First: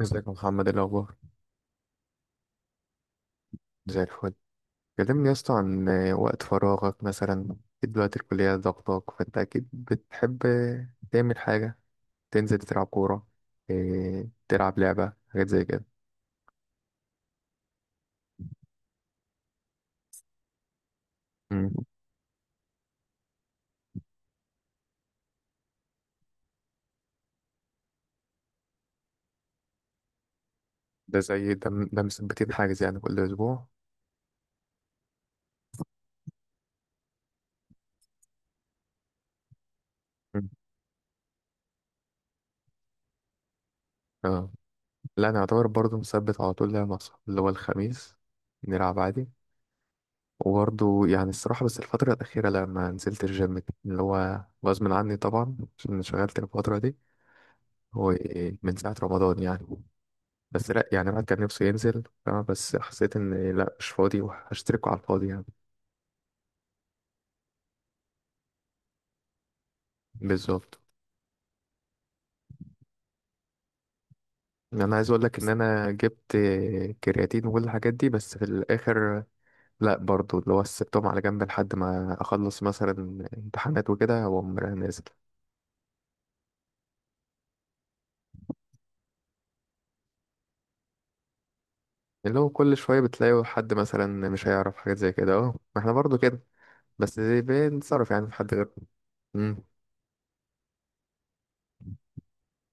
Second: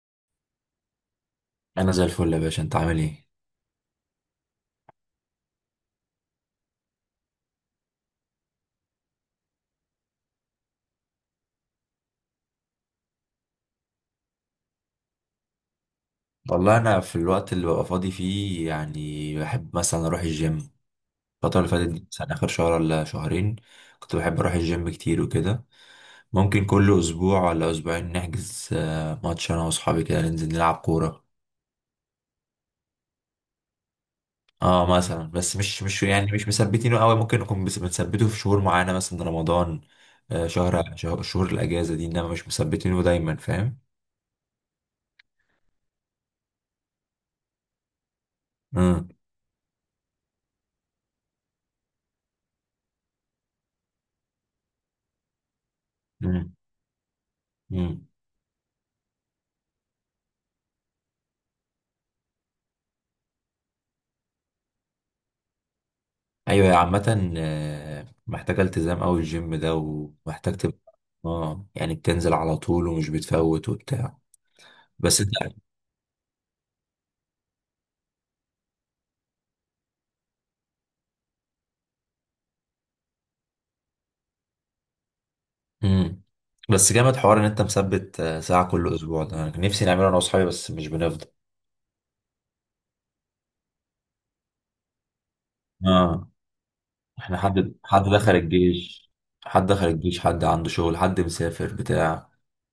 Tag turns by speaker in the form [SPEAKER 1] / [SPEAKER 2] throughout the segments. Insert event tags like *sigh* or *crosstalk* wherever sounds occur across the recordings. [SPEAKER 1] ازيك يا محمد؟ ايه الاخبار؟
[SPEAKER 2] انا زي الفل يا باشا، انت عامل ايه؟
[SPEAKER 1] زي الفل. كلمني يا اسطى عن وقت فراغك، مثلا أكيد دلوقتي الكليه ضغطاك، فانت اكيد بتحب تعمل حاجه، تنزل تلعب كوره، تلعب لعبه، حاجات زي كده.
[SPEAKER 2] والله، انا في الوقت اللي ببقى فاضي فيه يعني بحب مثلا اروح الجيم. الفتره اللي
[SPEAKER 1] مم.
[SPEAKER 2] فاتت دي مثلا اخر شهر ولا شهرين كنت بحب اروح الجيم كتير وكده. ممكن كل اسبوع ولا اسبوعين نحجز ماتش انا واصحابي كده ننزل نلعب
[SPEAKER 1] ده
[SPEAKER 2] كوره.
[SPEAKER 1] زي ده ده مثبتين حاجز يعني كل اسبوع؟
[SPEAKER 2] اه مثلا، بس مش يعني مش مثبتينه قوي. ممكن نكون بنثبته في شهور معينه مثلا رمضان،
[SPEAKER 1] مم.
[SPEAKER 2] شهر شهر شهور الاجازه دي، انما مش مثبتينه دايما، فاهم.
[SPEAKER 1] اه. لا انا اعتبر برضه مثبت على طول لعبه مع صحابي، اللي هو الخميس نلعب عادي. وبرضه يعني الصراحه، بس الفتره الاخيره لما نزلت الجيم اللي هو غصب عني طبعا عشان شغلت الفتره دي،
[SPEAKER 2] امم.
[SPEAKER 1] هو إيه من ساعة رمضان يعني. بس لا، يعني الواحد كان نفسه ينزل فاهمة، بس حسيت إن لا، مش فاضي وهشتركه على الفاضي يعني.
[SPEAKER 2] ايوه، هي عامة محتاجة التزام اوي الجيم ده، ومحتاج
[SPEAKER 1] بالظبط.
[SPEAKER 2] تبقى اه يعني بتنزل على طول ومش بتفوت وبتاع.
[SPEAKER 1] أنا عايز
[SPEAKER 2] بس
[SPEAKER 1] أقول
[SPEAKER 2] انت.
[SPEAKER 1] لك إن أنا جبت كرياتين وكل الحاجات دي، بس في الآخر لا، برضو اللي هو سبتهم على جنب لحد ما أخلص مثلا امتحانات وكده وأقوم رايح نازل.
[SPEAKER 2] امم. بس جامد حوار ان انت مثبت ساعة كل اسبوع، ده انا كان نفسي نعمله انا واصحابي بس مش بنفضل.
[SPEAKER 1] اللي هو كل شوية بتلاقي حد مثلا مش هيعرف حاجات زي كده، أهو ما إحنا برضو
[SPEAKER 2] اه،
[SPEAKER 1] كده، بس
[SPEAKER 2] احنا حد
[SPEAKER 1] بنتصرف يعني في
[SPEAKER 2] دخل
[SPEAKER 1] حد غير.
[SPEAKER 2] الجيش،
[SPEAKER 1] امم.
[SPEAKER 2] حد دخل الجيش، حد عنده شغل، حد مسافر بتاع.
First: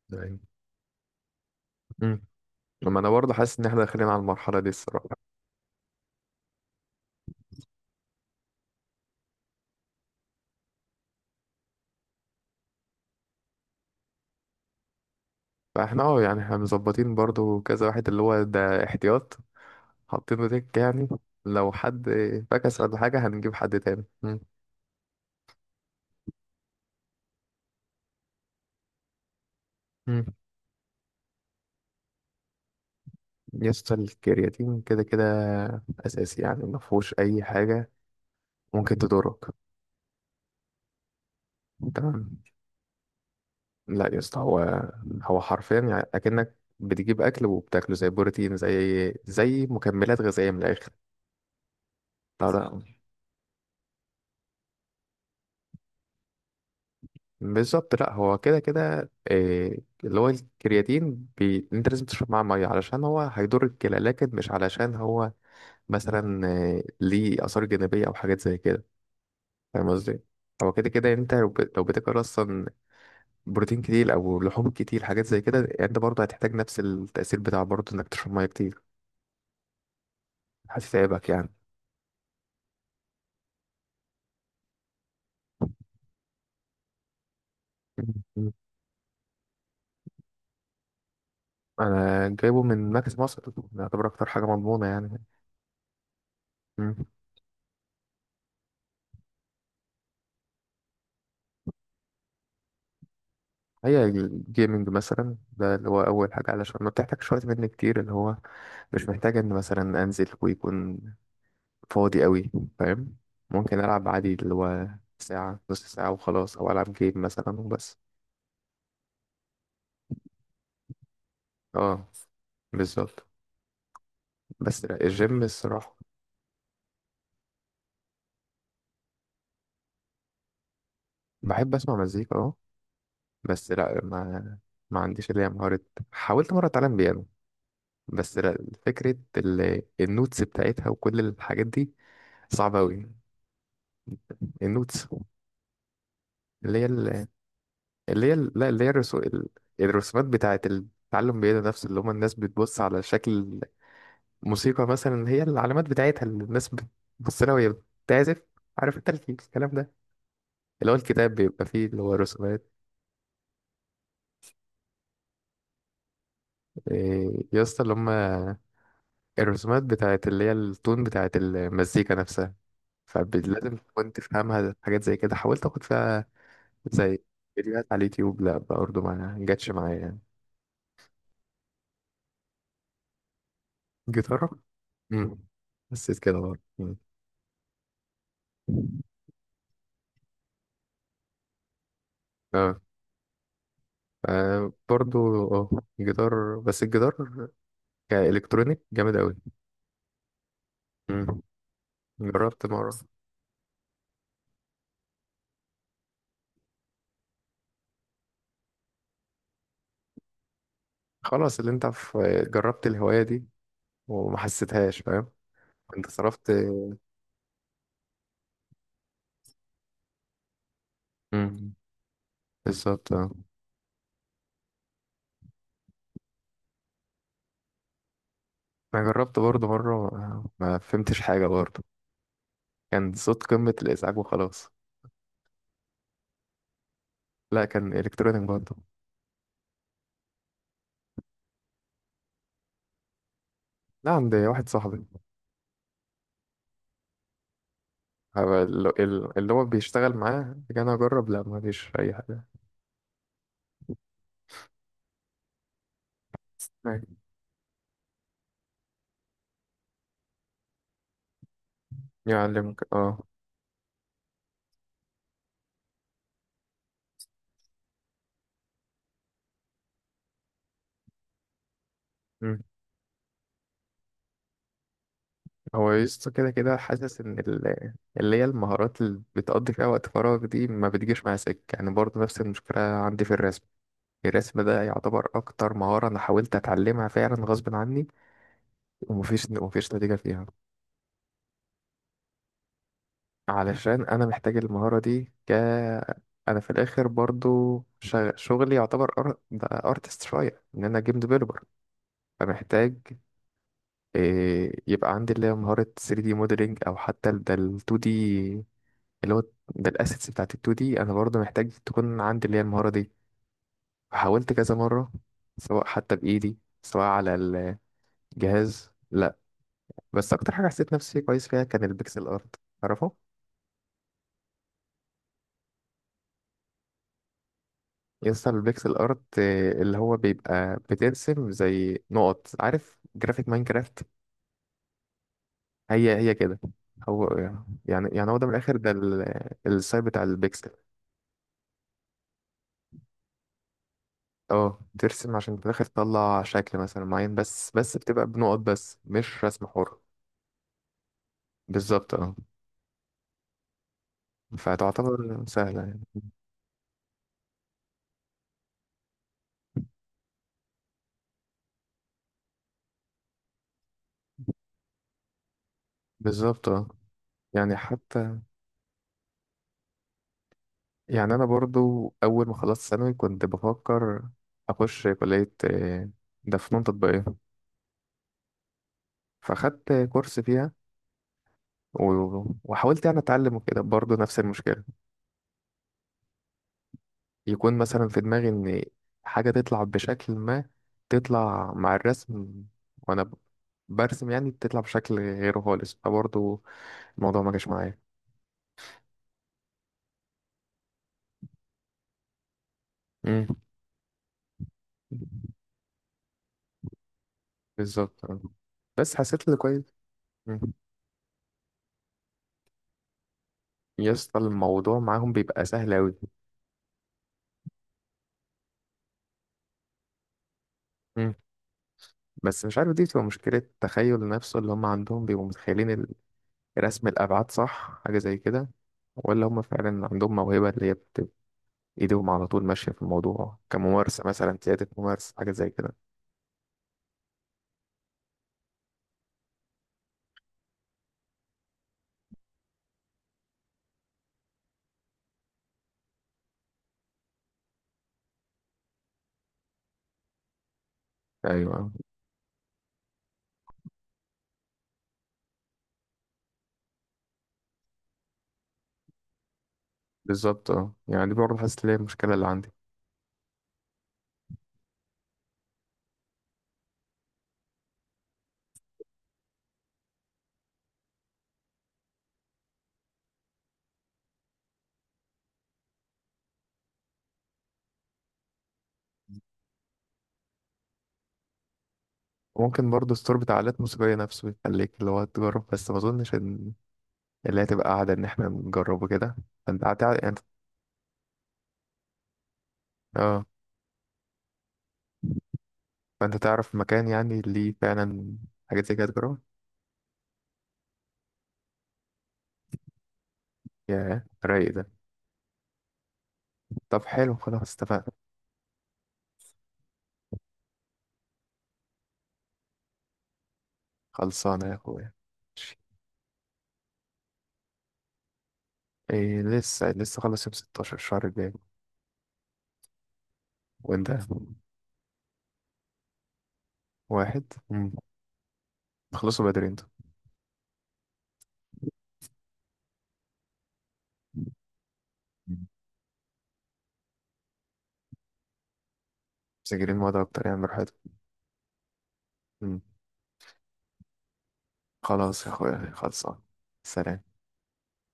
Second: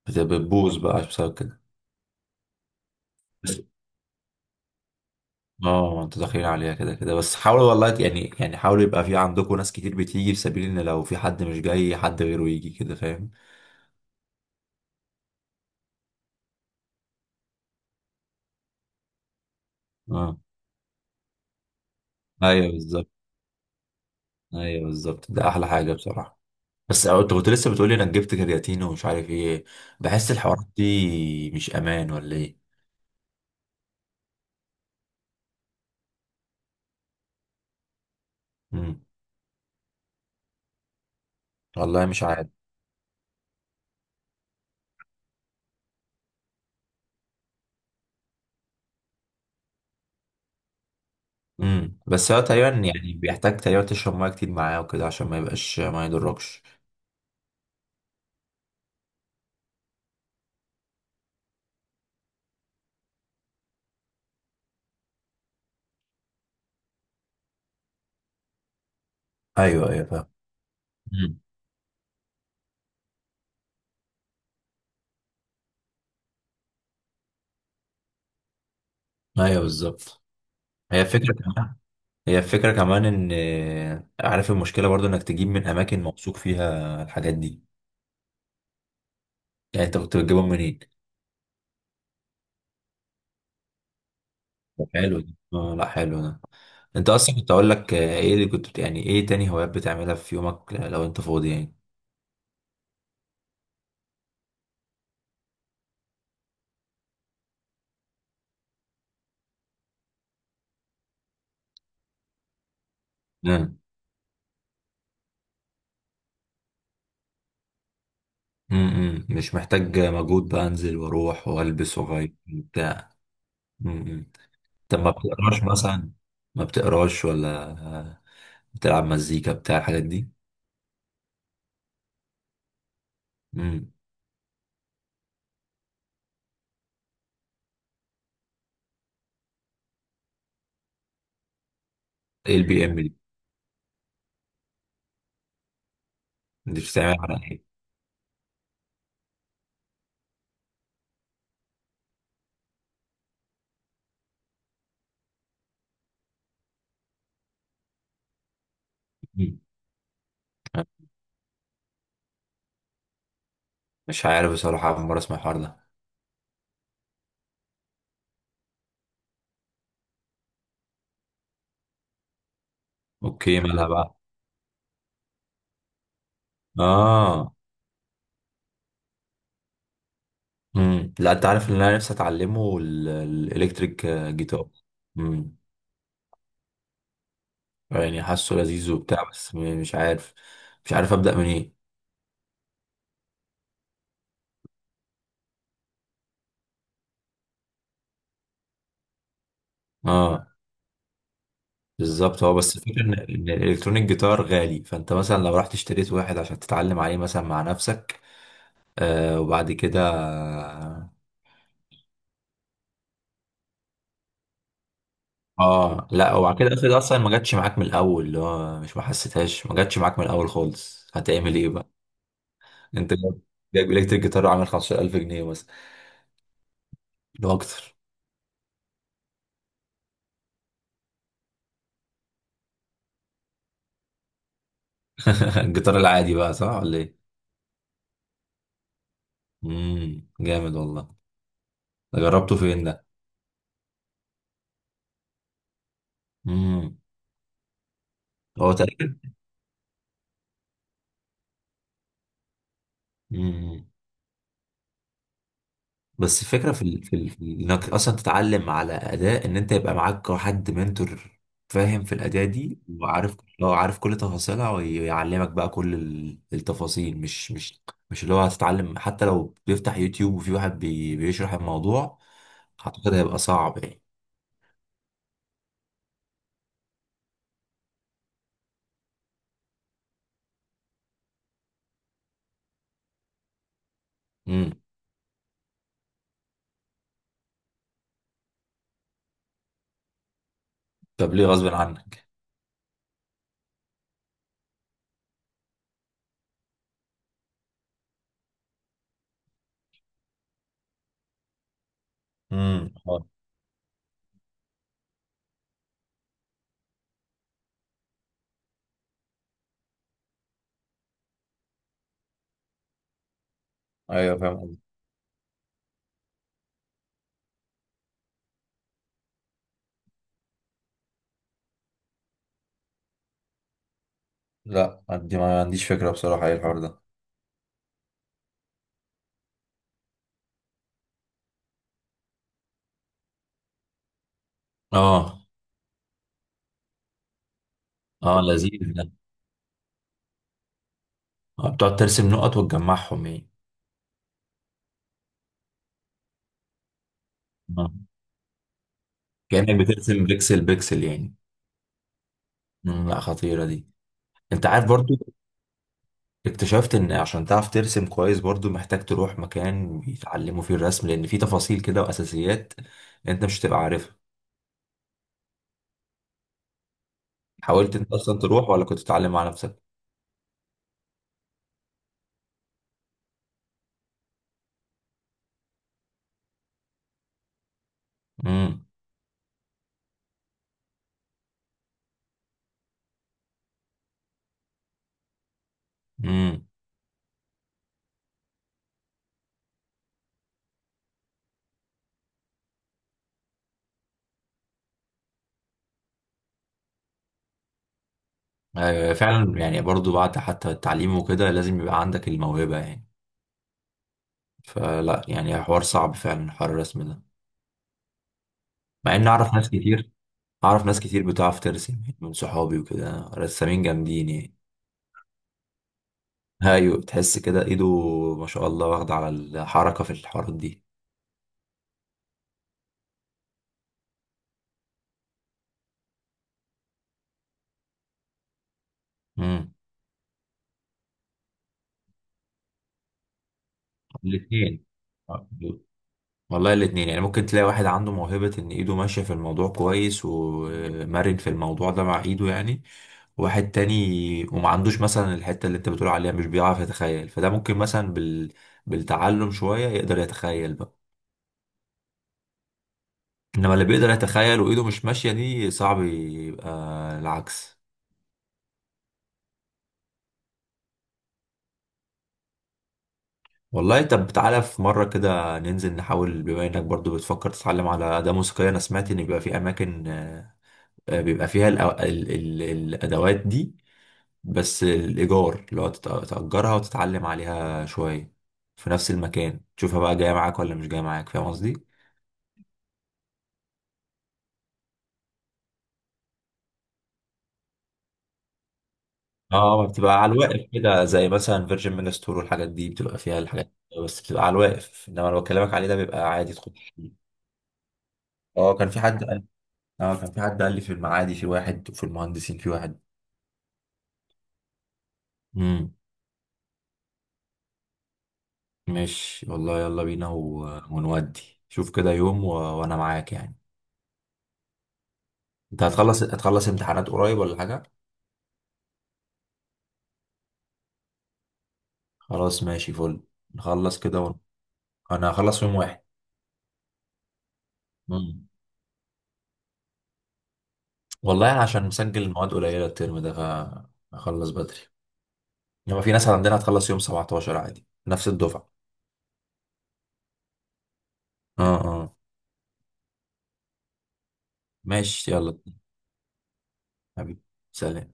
[SPEAKER 1] أيوة.
[SPEAKER 2] بتبوظ بقى بسبب كده.
[SPEAKER 1] امم لما انا برضه حاسس ان احنا داخلين على المرحله دي الصراحه.
[SPEAKER 2] اه انتوا داخلين عليها كده كده، بس حاولوا والله، يعني حاولوا يبقى في عندكم ناس كتير بتيجي في سبيل ان لو في حد مش جاي، حد غيره يجي، كده فاهم.
[SPEAKER 1] فاحنا يعني احنا مظبطين برضو كذا واحد، اللي هو ده احتياط
[SPEAKER 2] اه،
[SPEAKER 1] حاطينه دك يعني، لو حد
[SPEAKER 2] ايوه
[SPEAKER 1] فكس ولا
[SPEAKER 2] بالظبط.
[SPEAKER 1] حاجة هنجيب حد تاني. مم.
[SPEAKER 2] ايوه بالظبط، ده احلى حاجه بصراحه. بس انت كنت لسه بتقولي انا جبت كرياتين ومش عارف ايه،
[SPEAKER 1] مم.
[SPEAKER 2] بحس الحوارات دي مش امان ولا ايه.
[SPEAKER 1] يسطا الكرياتين كده كده أساسي، يعني مفهوش أي حاجة ممكن
[SPEAKER 2] امم.
[SPEAKER 1] تضرك.
[SPEAKER 2] والله مش
[SPEAKER 1] تمام.
[SPEAKER 2] عارف.
[SPEAKER 1] لا يسطا، هو هو حرفيا يعني أكنك بتجيب أكل وبتاكله، زي بروتين، زي مكملات غذائية من الآخر.
[SPEAKER 2] امم. بس هو
[SPEAKER 1] لا
[SPEAKER 2] تقريبا
[SPEAKER 1] لا.
[SPEAKER 2] يعني بيحتاج تقريبا تشرب ميه كتير معاه وكده عشان ما يبقاش ما يضركش.
[SPEAKER 1] بالظبط، لا هو كده كده، اللي هو الكرياتين بي... انت لازم تشرب معاه ميه علشان هو هيضر الكلى، لكن مش علشان هو مثلا ليه اثار جانبيه او حاجات زي كده. فاهم
[SPEAKER 2] ايوه ايوه
[SPEAKER 1] قصدي؟
[SPEAKER 2] فاهم.
[SPEAKER 1] هو كده كده، انت
[SPEAKER 2] امم.
[SPEAKER 1] لو بتاكل اصلا بروتين كتير او لحوم كتير، حاجات زي كده، انت برضه هتحتاج نفس التاثير بتاع برضه، انك تشرب ميه كتير.
[SPEAKER 2] ايوه بالظبط. هي
[SPEAKER 1] هتتعبك
[SPEAKER 2] فكره.
[SPEAKER 1] يعني.
[SPEAKER 2] هي الفكرة كمان ان عارف المشكلة برضو انك تجيب من اماكن موثوق فيها الحاجات دي.
[SPEAKER 1] مم.
[SPEAKER 2] يعني انت كنت بتجيبهم منين؟
[SPEAKER 1] انا جايبه من مركز مصر، يعتبر اكتر حاجه مضمونه
[SPEAKER 2] طب حلو
[SPEAKER 1] يعني.
[SPEAKER 2] ده، آه، لا حلو ده.
[SPEAKER 1] مم.
[SPEAKER 2] انت اصلا كنت اقول لك ايه اللي كنت، يعني ايه تاني هوايات بتعملها في يومك لو انت فاضي يعني؟
[SPEAKER 1] هي الجيمنج مثلا ده اللي هو أول حاجة، علشان ما بتحتاجش وقت مني كتير، اللي هو مش محتاج إن مثلا أنزل ويكون فاضي قوي. فاهم؟
[SPEAKER 2] مم.
[SPEAKER 1] ممكن ألعب عادي اللي هو ساعة، نص ساعة وخلاص، أو ألعب جيم مثلا وبس.
[SPEAKER 2] مم. مش محتاج مجهود بقى، انزل واروح والبس
[SPEAKER 1] اه.
[SPEAKER 2] واغير بتاع.
[SPEAKER 1] بالظبط.
[SPEAKER 2] مم.
[SPEAKER 1] بس
[SPEAKER 2] طب
[SPEAKER 1] لا
[SPEAKER 2] ما
[SPEAKER 1] الجيم
[SPEAKER 2] بتقراش
[SPEAKER 1] الصراحة.
[SPEAKER 2] مثلا؟ ما بتقراش، ولا بتلعب مزيكا بتاع الحاجات دي؟
[SPEAKER 1] بحب أسمع مزيكا اه. بس
[SPEAKER 2] مم.
[SPEAKER 1] لا ما عنديش اللي هي مهارة. حاولت مرة أتعلم بيانو، بس لا. فكرة النوتس بتاعتها وكل الحاجات دي
[SPEAKER 2] ايه
[SPEAKER 1] صعبة
[SPEAKER 2] البي ام
[SPEAKER 1] أوي.
[SPEAKER 2] دي؟
[SPEAKER 1] النوتس
[SPEAKER 2] دي
[SPEAKER 1] اللي هي
[SPEAKER 2] بتستعملها على ايه؟
[SPEAKER 1] لا، اللي هي الرسومات بتاعة التعلم بيد نفسه، اللي هما الناس بتبص على شكل موسيقى مثلا، هي العلامات بتاعتها اللي الناس بتبص لها وهي بتعزف. عارف انت
[SPEAKER 2] مم.
[SPEAKER 1] الكلام ده، اللي هو الكتاب بيبقى فيه اللي هو رسومات.
[SPEAKER 2] مش عارف بصراحة، أول مرة أسمع الحوار ده.
[SPEAKER 1] يا اسطى اللي هما الرسومات بتاعة اللي هي التون بتاعة المزيكا نفسها،
[SPEAKER 2] أوكي،
[SPEAKER 1] فلازم
[SPEAKER 2] مالها
[SPEAKER 1] تكون
[SPEAKER 2] بقى؟
[SPEAKER 1] تفهمها، حاجات زي كده حاولت اخد فيها زي
[SPEAKER 2] آه.
[SPEAKER 1] فيديوهات على اليوتيوب، لا برضه ما جاتش معايا يعني.
[SPEAKER 2] مم. لا، أنت عارف اللي أنا نفسي أتعلمه، الإلكتريك
[SPEAKER 1] جيتارة.
[SPEAKER 2] جيتار.
[SPEAKER 1] مم.
[SPEAKER 2] مم.
[SPEAKER 1] حسيت كده برضه. مم.
[SPEAKER 2] يعني حاسه لذيذ وبتاع، بس مش عارف، مش عارف أبدأ منين.
[SPEAKER 1] اه. آه برضو. اه. جيتار، بس الجيتار كإلكترونيك جامد أوي.
[SPEAKER 2] آه.
[SPEAKER 1] مم.
[SPEAKER 2] بالظبط، هو
[SPEAKER 1] جربت
[SPEAKER 2] بس
[SPEAKER 1] مرة،
[SPEAKER 2] الفكرة إن الإلكترونيك جيتار غالي، فأنت مثلا لو رحت اشتريت واحد عشان تتعلم عليه مثلا مع نفسك. آه وبعد كده.
[SPEAKER 1] خلاص اللي انت في، جربت الهواية دي وما حسيتهاش. فاهم؟
[SPEAKER 2] آه
[SPEAKER 1] انت
[SPEAKER 2] لا،
[SPEAKER 1] صرفت.
[SPEAKER 2] وبعد كده افرض أصلا ما جاتش معاك من الأول، اللي هو مش ما حسيتهاش، ما جاتش معاك من الأول خالص، هتعمل إيه
[SPEAKER 1] مم.
[SPEAKER 2] بقى؟
[SPEAKER 1] بالظبط
[SPEAKER 2] انت
[SPEAKER 1] اه.
[SPEAKER 2] جايب جايب الكتريك جيتار عامل 15,000 جنيه مثلا، لو اكتر.
[SPEAKER 1] انا جربت برضو مرة، ما فهمتش حاجة برضو، كان صوت قمة الإزعاج وخلاص.
[SPEAKER 2] *laughs* الجيتار العادي بقى، صح ولا ايه؟
[SPEAKER 1] لا كان إلكترونيك برضو.
[SPEAKER 2] امم، جامد والله. ده جربته فين ده؟
[SPEAKER 1] لا عند واحد صاحبي،
[SPEAKER 2] امم.
[SPEAKER 1] هو
[SPEAKER 2] هو تقريبا
[SPEAKER 1] اللي هو بيشتغل معاه كان أجرب، لا ما فيش أي حاجة.
[SPEAKER 2] امم بس الفكره انك اصلا تتعلم على اداء، ان انت يبقى معاك حد منتور، فاهم في الاداء دي،
[SPEAKER 1] يعلمك اه.
[SPEAKER 2] لو عارف كل تفاصيلها ويعلمك بقى كل التفاصيل، مش مش اللي هو هتتعلم حتى لو بيفتح يوتيوب وفي واحد بيشرح الموضوع. اعتقد هيبقى صعب.
[SPEAKER 1] هو يسطا كده كده حاسس ان اللي هي المهارات اللي بتقضي فيها وقت فراغ دي ما بتجيش مع سكة يعني، برضه نفس المشكلة عندي في الرسم. الرسم
[SPEAKER 2] يعني.
[SPEAKER 1] ده يعتبر اكتر مهارة انا حاولت اتعلمها فعلا غصب عني، ومفيش نتيجة فيها.
[SPEAKER 2] طب ليه غصب عنك؟
[SPEAKER 1] علشان انا محتاج المهارة دي انا في الاخر برضه شغلي يعتبر ده ارتست شوية، ان انا جيم ديفلوبر،
[SPEAKER 2] امم،
[SPEAKER 1] فمحتاج
[SPEAKER 2] اه
[SPEAKER 1] يبقى عندي اللي هي مهارة 3D موديلينج، او حتى ده ال 2D اللي هو بالاسيتس بتاعت ال 2 دي، انا برضه محتاج تكون عندي اللي هي المهارة دي.
[SPEAKER 2] ايوه
[SPEAKER 1] وحاولت
[SPEAKER 2] فاهم
[SPEAKER 1] كذا
[SPEAKER 2] قصدك.
[SPEAKER 1] مرة، سواء حتى بايدي سواء على الجهاز، لا. بس اكتر حاجة حسيت نفسي كويس فيها كان البيكسل ارت. تعرفه؟
[SPEAKER 2] لا، عندي ما عنديش فكره بصراحه، ايه الحوار ده؟
[SPEAKER 1] يسطا البيكسل ارت، اللي هو بيبقى بترسم زي نقط، عارف جرافيك ماينكرافت؟
[SPEAKER 2] اه.
[SPEAKER 1] هي هي كده. هو يعني هو
[SPEAKER 2] اه
[SPEAKER 1] ده من الاخر،
[SPEAKER 2] لذيذ
[SPEAKER 1] ده
[SPEAKER 2] ده.
[SPEAKER 1] السايب بتاع البيكسل.
[SPEAKER 2] آه، بتقعد ترسم نقط وتجمعهم يعني.
[SPEAKER 1] اه ترسم عشان في الاخر تطلع شكل مثلا معين، بس
[SPEAKER 2] آه.
[SPEAKER 1] بس بتبقى بنقط بس، مش رسم
[SPEAKER 2] كأنك
[SPEAKER 1] حر.
[SPEAKER 2] بترسم بيكسل بيكسل يعني.
[SPEAKER 1] بالظبط اه.
[SPEAKER 2] مم، لا خطيرة دي. انت عارف برضو
[SPEAKER 1] فتعتبر سهلة يعني.
[SPEAKER 2] اكتشفت ان عشان تعرف ترسم كويس برضو محتاج تروح مكان بيتعلموا فيه الرسم، لان في تفاصيل كده واساسيات انت مش هتبقى عارفها.
[SPEAKER 1] بالظبط اه. يعني
[SPEAKER 2] حاولت انت
[SPEAKER 1] حتى،
[SPEAKER 2] اصلا تروح ولا كنت تتعلم مع نفسك؟
[SPEAKER 1] يعني أنا برضو أول ما خلصت ثانوي كنت بفكر أخش كلية، ده فنون تطبيقية، فأخدت كورس فيها، وحاولت يعني أتعلم وكده، برضو نفس المشكلة.
[SPEAKER 2] امم.
[SPEAKER 1] يكون مثلا في دماغي إن حاجة تطلع بشكل ما تطلع مع الرسم، وأنا برسم يعني تطلع بشكل غيره خالص، فبرضو الموضوع ما جاش معايا.
[SPEAKER 2] آه فعلا، يعني برضو بعد حتى التعليم وكده لازم يبقى عندك الموهبة يعني.
[SPEAKER 1] مم.
[SPEAKER 2] فلا، يعني حوار صعب فعلا حوار الرسم ده.
[SPEAKER 1] بالظبط آه. بس
[SPEAKER 2] مع ان
[SPEAKER 1] حسيت
[SPEAKER 2] اعرف
[SPEAKER 1] اللي
[SPEAKER 2] ناس
[SPEAKER 1] كويس.
[SPEAKER 2] كتير،
[SPEAKER 1] مم.
[SPEAKER 2] اعرف ناس كتير بتعرف ترسم يعني من صحابي وكده، رسامين
[SPEAKER 1] يا
[SPEAKER 2] جامدين
[SPEAKER 1] اسطى
[SPEAKER 2] يعني.
[SPEAKER 1] الموضوع معاهم بيبقى سهل أوي.
[SPEAKER 2] ايوه، تحس كده ايده، ما شاء الله، واخدة على الحركة في الحوارات دي.
[SPEAKER 1] مم. بس مش عارف، دي بتبقى مشكلة تخيل نفسه، اللي هم عندهم بيبقوا متخيلين رسم الأبعاد صح، حاجة زي كده، ولا هم
[SPEAKER 2] امم.
[SPEAKER 1] فعلا عندهم موهبة اللي هي بتبقى إيديهم على طول ماشية في الموضوع، كممارسة مثلا،
[SPEAKER 2] الاثنين.
[SPEAKER 1] زيادة ممارسة حاجة زي كده.
[SPEAKER 2] والله الاثنين يعني ممكن تلاقي واحد عنده موهبة ان ايده ماشية في الموضوع كويس ومرن في الموضوع ده مع ايده يعني. واحد تاني وما عندوش مثلا الحتة اللي انت بتقول عليها، مش بيعرف يتخيل، فده ممكن مثلا بالتعلم شوية يقدر يتخيل بقى.
[SPEAKER 1] أيوه
[SPEAKER 2] انما اللي بيقدر يتخيل وايده مش ماشية دي صعب يبقى، العكس.
[SPEAKER 1] بالظبط اه، يعني دي برضه حاسس إن هي المشكلة اللي عندي.
[SPEAKER 2] والله طب تعالى في مرة كده ننزل نحاول، بما انك برضو بتفكر تتعلم على أداة موسيقية. انا سمعت ان بيبقى في اماكن بيبقى فيها الادوات دي، بس الايجار اللي هو تأجرها وتتعلم عليها شوية في نفس المكان، تشوفها بقى جاية معاك ولا مش جاية معاك، فاهم قصدي؟
[SPEAKER 1] ممكن برضه الستور بتاع آلات موسيقية نفسه يخليك اللي هو تجرب، بس ما أظنش إن اللي هتبقى قاعدة إن إحنا نجربه كده.
[SPEAKER 2] اه،
[SPEAKER 1] أنت
[SPEAKER 2] ما
[SPEAKER 1] قاعد
[SPEAKER 2] بتبقى على
[SPEAKER 1] يعني.
[SPEAKER 2] الواقف كده زي مثلا فيرجن مينستور، والحاجات دي بتبقى فيها
[SPEAKER 1] اه.
[SPEAKER 2] الحاجات دي بس بتبقى على الواقف، انما اللي بكلمك عليه ده بيبقى
[SPEAKER 1] فانت
[SPEAKER 2] عادي
[SPEAKER 1] تعرف
[SPEAKER 2] تخش
[SPEAKER 1] مكان
[SPEAKER 2] فيه.
[SPEAKER 1] يعني اللي فعلا
[SPEAKER 2] اه
[SPEAKER 1] حاجات
[SPEAKER 2] كان
[SPEAKER 1] زي
[SPEAKER 2] في
[SPEAKER 1] كده
[SPEAKER 2] حد
[SPEAKER 1] تجربها؟
[SPEAKER 2] قال، اه كان في حد قال لي في المعادي في واحد، وفي المهندسين في واحد.
[SPEAKER 1] يا رايق ده.
[SPEAKER 2] امم.
[SPEAKER 1] طب حلو، خلاص اتفقنا.
[SPEAKER 2] ماشي والله، يلا بينا ونودي. شوف كده يوم وانا معاك يعني.
[SPEAKER 1] خلصانه يا اخويا. ماشي.
[SPEAKER 2] انت هتخلص امتحانات قريب ولا حاجة؟
[SPEAKER 1] إيه لسه لسه خلص يوم 16 الشهر الجاي.
[SPEAKER 2] خلاص ماشي، فل. نخلص
[SPEAKER 1] وانت؟
[SPEAKER 2] كده انا هخلص يوم واحد.
[SPEAKER 1] واحد. مم.
[SPEAKER 2] امم.
[SPEAKER 1] خلصوا بدري انتوا،
[SPEAKER 2] والله أنا عشان مسجل المواد قليلة الترم ده، فهخلص بدري. هو في ناس عندنا هتخلص يوم 17 عادي نفس الدفعة.
[SPEAKER 1] مسجلين مواد اكتر يعني براحتكم.
[SPEAKER 2] اه اه.
[SPEAKER 1] مم.
[SPEAKER 2] ماشي
[SPEAKER 1] خلاص يا
[SPEAKER 2] يلا.
[SPEAKER 1] اخويا، خلصان. سلام.
[SPEAKER 2] حبيبي. سلام.